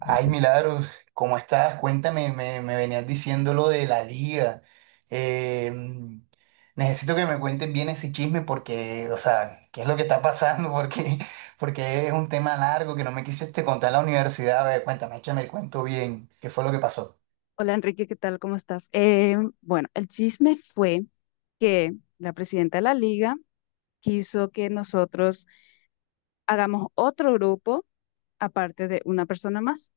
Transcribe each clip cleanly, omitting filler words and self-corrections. Ay, Milagros, ¿cómo estás? Cuéntame, me venías diciendo lo de la liga. Eh, mm, necesito que me cuentes bien ese chisme porque, o sea, ¿qué es lo que está pasando? Porque es un tema largo que no me quisiste contar en la universidad. A ver, cuéntame, échame el cuento bien. ¿Qué fue lo que pasó? Hola Enrique, ¿qué tal? ¿Cómo estás? Bueno, el chisme fue que la presidenta de la liga quiso que nosotros hagamos otro grupo aparte de una persona más,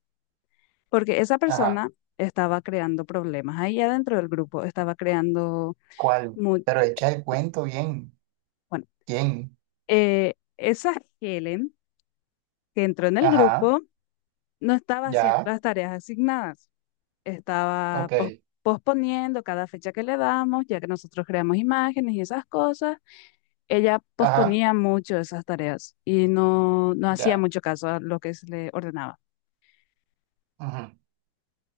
porque esa Ajá. persona estaba creando problemas ahí adentro del grupo, estaba creando ¿Cuál? mu- Pero echa el cuento bien. bueno, ¿Quién? Esa Helen que entró en el Ajá. grupo no estaba haciendo Ya. las tareas asignadas, estaba Ok. posponiendo cada fecha que le damos, ya que nosotros creamos imágenes y esas cosas, ella Ajá. posponía mucho esas tareas y no hacía Ya. mucho caso a lo que se le ordenaba. Ujú.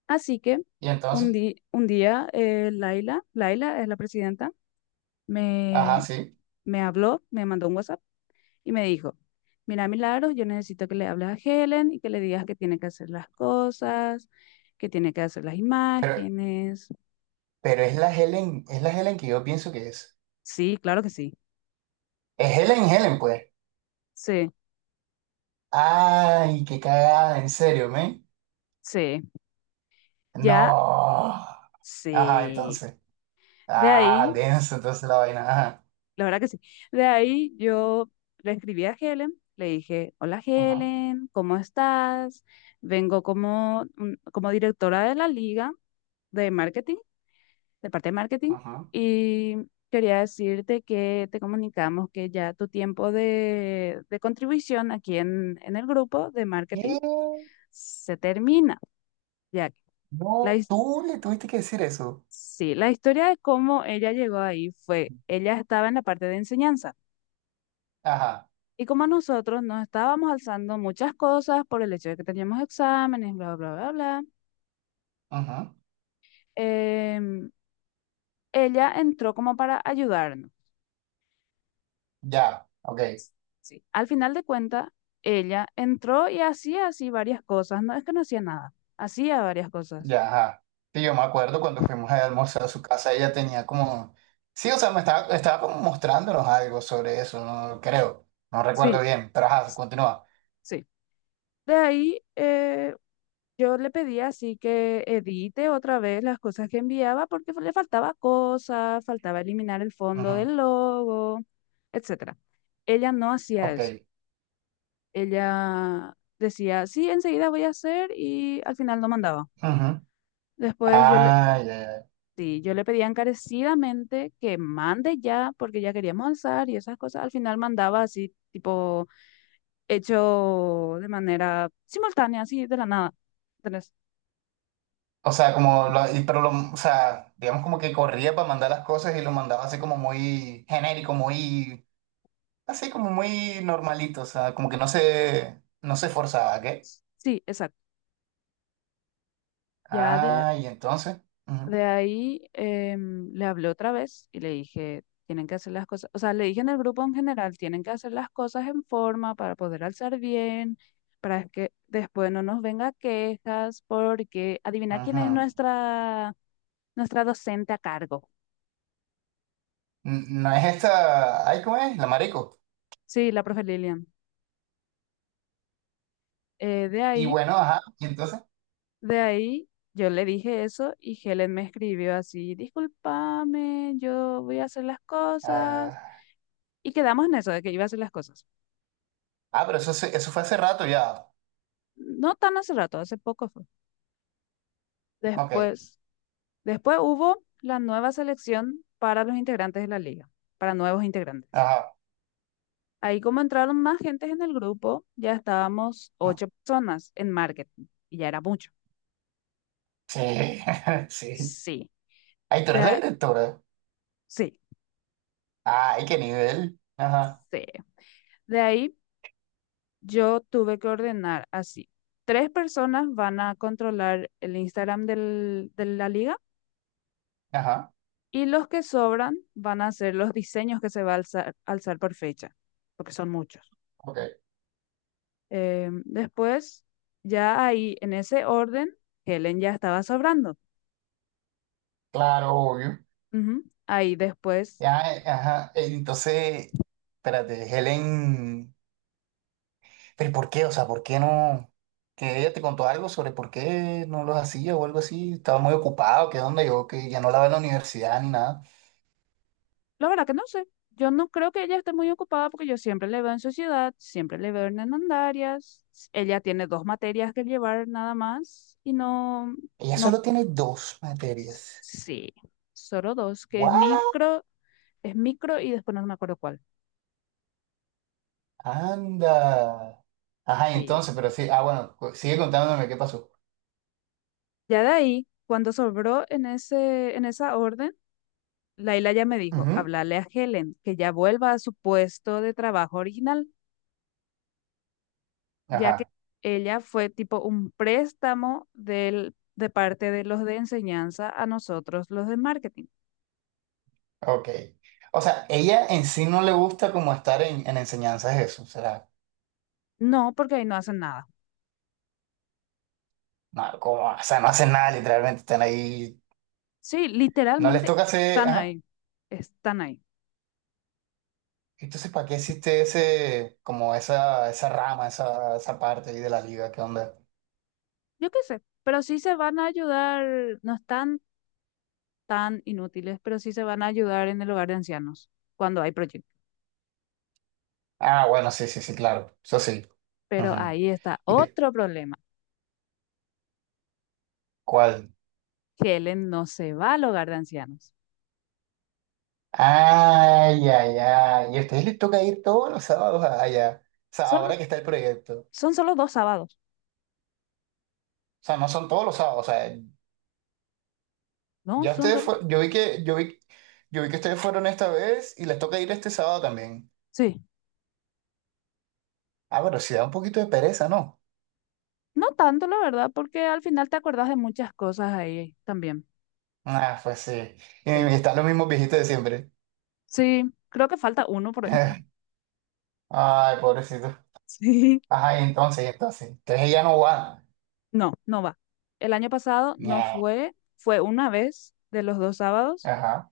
Así que Y entonces, un día Laila, Laila es la presidenta, ajá, me, sí. me habló, me mandó un WhatsApp y me dijo, mira, Milagros, yo necesito que le hables a Helen y que le digas que tiene que hacer las cosas, que tiene que hacer las Pero, imágenes. pero es la Helen que yo pienso que es. Sí, claro que sí. Es Helen Helen, pues. Sí, Ay, qué cagada, en serio, men. sí, ya No. Ajá, sí. entonces. De Ah, ahí, denso, entonces la vaina. Ajá. la verdad que sí. De ahí yo le escribí a Helen, le dije, hola Ajá, Helen, ¿cómo estás? Vengo como, mm, como directora de la liga de marketing, de parte de marketing. ajá. Y quería decirte que te comunicamos que ya tu tiempo de contribución aquí en el grupo de marketing ¿Qué? se termina, ya que la, No, his- tú le tuviste que decir eso. sí, la historia de cómo ella llegó ahí fue, ella estaba en la parte de enseñanza. Ajá, Y como nosotros nos estábamos alzando muchas cosas por el hecho de que teníamos exámenes, bla, bla, bla, bla, ajá. em, ella entró como para ayudarnos. Ya, ok, Sí. Al final de cuentas, ella entró y hacía así varias cosas. No es que no hacía nada, hacía varias cosas. ya, ajá. Sí, yo me acuerdo cuando fuimos a almorzar a su casa, ella tenía como. Sí, o sea, estaba como mostrándonos algo sobre eso, no creo. No recuerdo Sí, bien, pero ajá, s- continúa. sí. De ahí yo le pedí así que edite otra vez las cosas que enviaba porque le faltaba cosas, faltaba eliminar el fondo Ajá, del logo, etcétera. Ella no hacía ok. eso. Ella decía, sí, enseguida voy a hacer y al final no mandaba. Ajá. Después yo le, Ay, ay, ay. Sí, yo le pedía encarecidamente que mande ya, porque ya queríamos alzar y esas cosas. Al final mandaba así, tipo, hecho de manera simultánea, así de la nada. ¿Entendés? O sea, como, lo- y- pero lo, o sea, digamos como que corría para mandar las cosas y lo mandaba así como muy genérico, así como muy normalito, o sea, como que no se esforzaba, ¿qué? Sí, exacto. Ya de, Ah, y entonces, ujú, de ahí le hablé otra vez y le dije, tienen que hacer las cosas, o sea, le dije en el grupo en general, tienen que hacer las cosas en forma para poder alzar bien, para que después no nos venga quejas, porque adivina quién es ujú. nuestra, nuestra docente a cargo. N- No es esta, ay, ¿cómo es? La marico. Sí, la profe Lilian. Eh, de Y ahí, bueno, ajá, y entonces, de ahí, yo le dije eso y Helen me escribió así, discúlpame, yo voy a hacer las cosas. ah, Y quedamos en eso, de que iba a hacer las cosas. ah, pero eso, se- eso fue hace rato ya, No tan hace rato, hace poco fue. ok, Después, después hubo la nueva selección para los integrantes de la liga, para nuevos integrantes. ajá, Ahí como entraron más gentes en el grupo, ya estábamos mm, ocho personas en marketing y ya era mucho. sí, sí. Sí, Ay, tú eres la de- directora, sí, ay, qué nivel, ajá, sí. De ahí... Yo tuve que ordenar así. Tres personas van a controlar el Instagram de la liga ajá, y los que sobran van a hacer los diseños que se va a alzar, alzar por fecha, porque son muchos. ok, Después, ya ahí en ese orden, Helen ya estaba sobrando. claro, obvio. Ujú. Ahí después, Ya, ajá. Entonces, espérate, Helen, pero ¿por qué? O sea, ¿por qué no? Que ella te contó algo sobre por qué no los hacía o algo así. Estaba muy ocupado, que dónde yo, que ya no la veo en la universidad ni nada. la verdad que no sé. Yo no creo que ella esté muy ocupada porque yo siempre le veo en sociedad, siempre le veo en Hernandarias. Ella tiene dos materias que llevar nada más y no... Ella No, solo tiene dos materias. sí, solo dos, que ¡Guau! Es micro y después no me acuerdo cuál. Anda. Ajá, y Sí. entonces, pero sí, ah, bueno, cu- sigue contándome qué pasó. Ya de ahí, cuando sobró en esa orden, Laila ya me dijo, Ujú. hablarle a Helen que ya vuelva a su puesto de trabajo original, ya que Ajá, ella fue tipo un préstamo de parte de los de enseñanza a nosotros, los de marketing. ok. O sea, ella en sí no le gusta como estar en enseñanzas eso. O sea, No, porque ahí no hacen nada. no, como, o sea, no hacen nada, literalmente están ahí. Sí, No les literalmente toca hacer, están ajá. ahí, están ahí. Entonces, ¿para qué existe ese, como esa rama, esa parte ahí de la liga? ¿Qué onda? Yo qué sé, pero sí se van a ayudar, no están tan inútiles, pero sí se van a ayudar en el hogar de ancianos cuando hay proyectos. Ah, bueno, sí, sí, sí, claro. Eso sí. Pero Ujú. ahí está ¿Y otro problema, cuál? que Helen no se va al hogar de ancianos. Ay, ay, ay. ¿Y a ustedes les toca ir todos los sábados allá? O sea, Son, ahora que está el proyecto. O son solo dos sábados, sea, no son todos los sábados. O sea, ¿no? ya Son ustedes solo... fue, yo vi que ustedes fueron esta vez y les toca ir este sábado también. Sí, Ah, pero sí da un poquito de pereza, ¿no? no tanto, la verdad, porque al final te acordás de muchas cosas ahí también. Ah, pues sí. Y Sí. están los mismos viejitos de siempre. Sí, creo que falta uno por ahí. Ay, pobrecito. Sí. Ajá, y entonces, y entonces. Entonces ella no va. No, no va. El año pasado Ñe. no fue, fue una vez de los dos sábados. Ajá.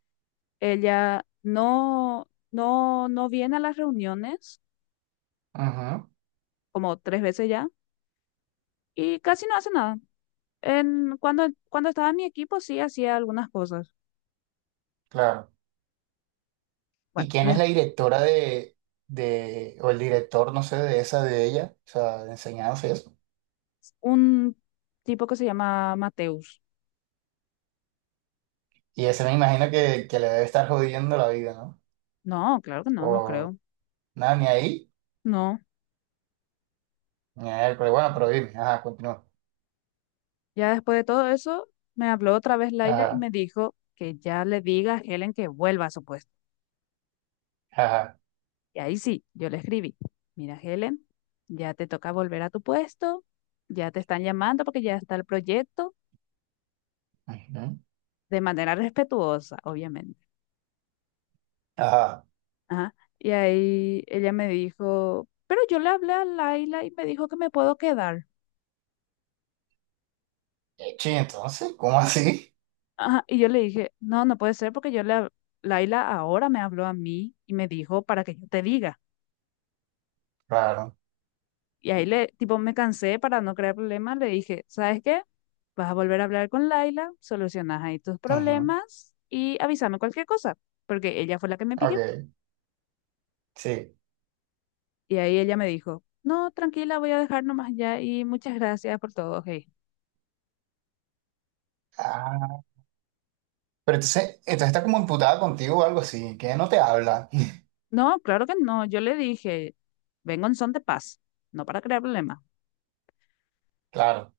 Ella no, no viene a las reuniones Ujú, como tres veces ya y casi no hace nada. Cuando estaba en mi equipo sí hacía algunas cosas. claro. ¿Y Bueno, y quién es después la directora de, o el director, no sé, de esa de ella? O sea, de enseñanza y eso. un tipo que se llama Mateus. Y ese me imagino que le debe estar jodiendo la vida, ¿no? No, claro que no, no O creo. nada, ni ahí, No. ni a él, pero bueno, pero dime, ajá, continúa. Ya después de todo eso, me habló otra vez Laila y Ajá, me dijo que ya le diga a Helen que vuelva a su puesto. ajá. Y ahí sí, yo le escribí, mira Helen, ya te toca volver a tu puesto, ya te están llamando porque ya está el proyecto, Ujú, de manera respetuosa, obviamente. Ajá. Ajá. Y ahí ella me dijo, pero yo le hablé a Laila y me dijo que me puedo quedar. Sí, entonces, ¿cómo así? Ajá. Y yo le dije, no, no puede ser porque Laila ahora me habló a mí y me dijo para que yo te diga. Claro. Y ahí le, tipo, me cansé para no crear problemas, le dije, ¿sabes qué? Vas a volver a hablar con Laila, solucionas ahí tus Ujú, problemas y avísame cualquier cosa, porque ella fue la que me pidió. Ok, sí. Y ahí ella me dijo, no, tranquila, voy a dejar nomás ya y muchas gracias por todo, hey. Ah, pero entonces, entonces está como imputada contigo o algo así, que no te habla, No, claro que no. Yo le dije, vengo en son de paz, no para crear problemas. claro.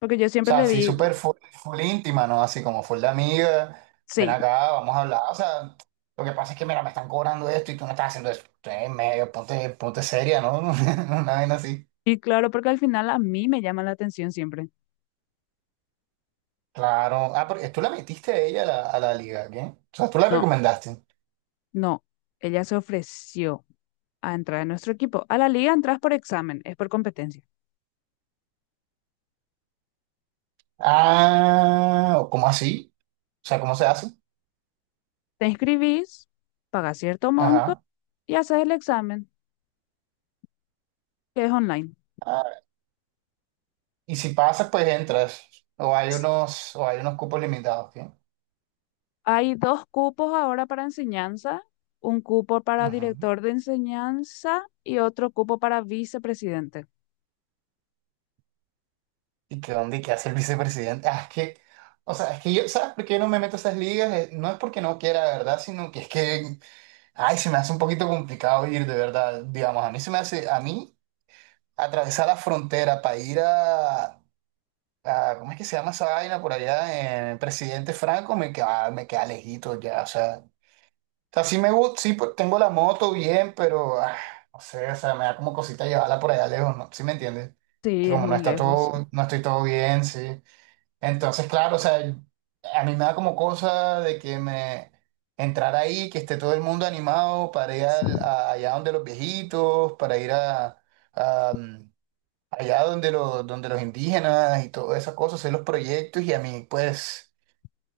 Porque yo O siempre sea, le así digo, súper full, full íntima, ¿no? Así como full de amiga, ven sí. acá, vamos a hablar. O sea, lo que pasa es que, mira, me están cobrando esto y tú no estás haciendo eso. Entonces, medio, ponte seria, ¿no? Una vaina así. Y claro, porque al final a mí me llama la atención siempre. Claro. Ah, porque tú la metiste a ella a la liga, ¿qué? O sea, tú la No, recomendaste. no. Ella se ofreció a entrar en nuestro equipo. A la liga entras por examen, es por competencia. Ah, ¿cómo así? O sea, ¿cómo se hace? Te inscribís, pagas cierto monto Ajá. y haces el examen, que es online. Ah, y si pasas, pues entras. O hay unos cupos limitados, ¿qué? Hay dos cupos ahora para enseñanza, un cupo para Ujú. director de enseñanza y otro cupo para vicepresidente. ¿Y que dónde y qué hace el vicepresidente? Ah, es que, o sea, es que yo, ¿sabes por qué no me meto a esas ligas? No es porque no quiera, de verdad, sino que es que, ay, se me hace un poquito complicado ir, de verdad. Digamos, a mí se me hace, a mí, atravesar la frontera para ir a- ¿cómo es que se llama esa vaina por allá? En Presidente Franco, me queda lejito ya, o sea. O sea, sí me gusta, sí, pues, tengo la moto bien, pero, ah, no sé, o sea, me da como cosita llevarla por allá lejos, ¿no? ¿Sí me entiendes? Que Sí, es como no muy está lejos. todo, no estoy todo bien, sí. Entonces, claro, o sea, a mí me da como cosa de que me entrar ahí, que esté todo el mundo animado para ir al- a- allá donde los viejitos, para ir a, a, mm, allá donde los indígenas y todas esas cosas, hacer los proyectos y a mí, pues,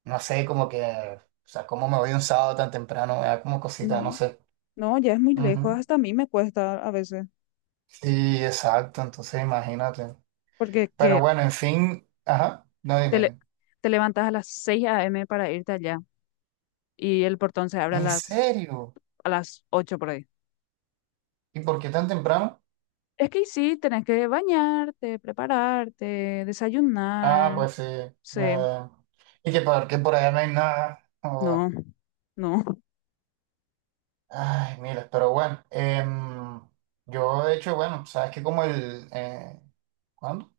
no sé, como que, o sea, cómo me voy un sábado tan temprano, me da como cosita, no No, sé. no, ya es muy lejos, Ujú. hasta a mí me cuesta a veces, Sí, exacto, entonces imagínate. porque Que Pero bueno, en fin, ajá, no te, dime. le- Dime. te levantas a las 6 a.m. para irte allá y el portón se abre ¿En serio? a las 8 por ahí. ¿Y por qué tan temprano? Es que sí, tenés que bañarte, prepararte, Ah, desayunar. pues sí. Sí, No. Y que porque por allá no hay nada. No. no, no, Ay, mira, pero bueno. Yo, de hecho, bueno, sabes que como el. ¿Cuándo?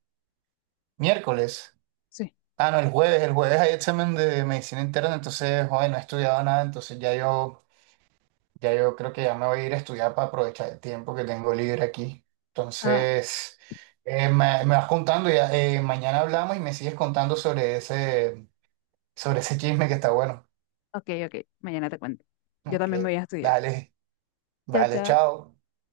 Miércoles. sí. Ah, no, el jueves. El jueves hay examen de medicina interna, entonces, hoy no he estudiado nada, entonces ya yo, ya yo creo que ya me voy a ir a estudiar para aprovechar el tiempo que tengo libre aquí. Ah, Entonces, me vas contando, ya, mañana hablamos y me sigues contando sobre ese chisme que está bueno. ok, ok, mañana te cuento. Yo Ok, también me voy a estudiar. dale, Chao, vale, chao. chao.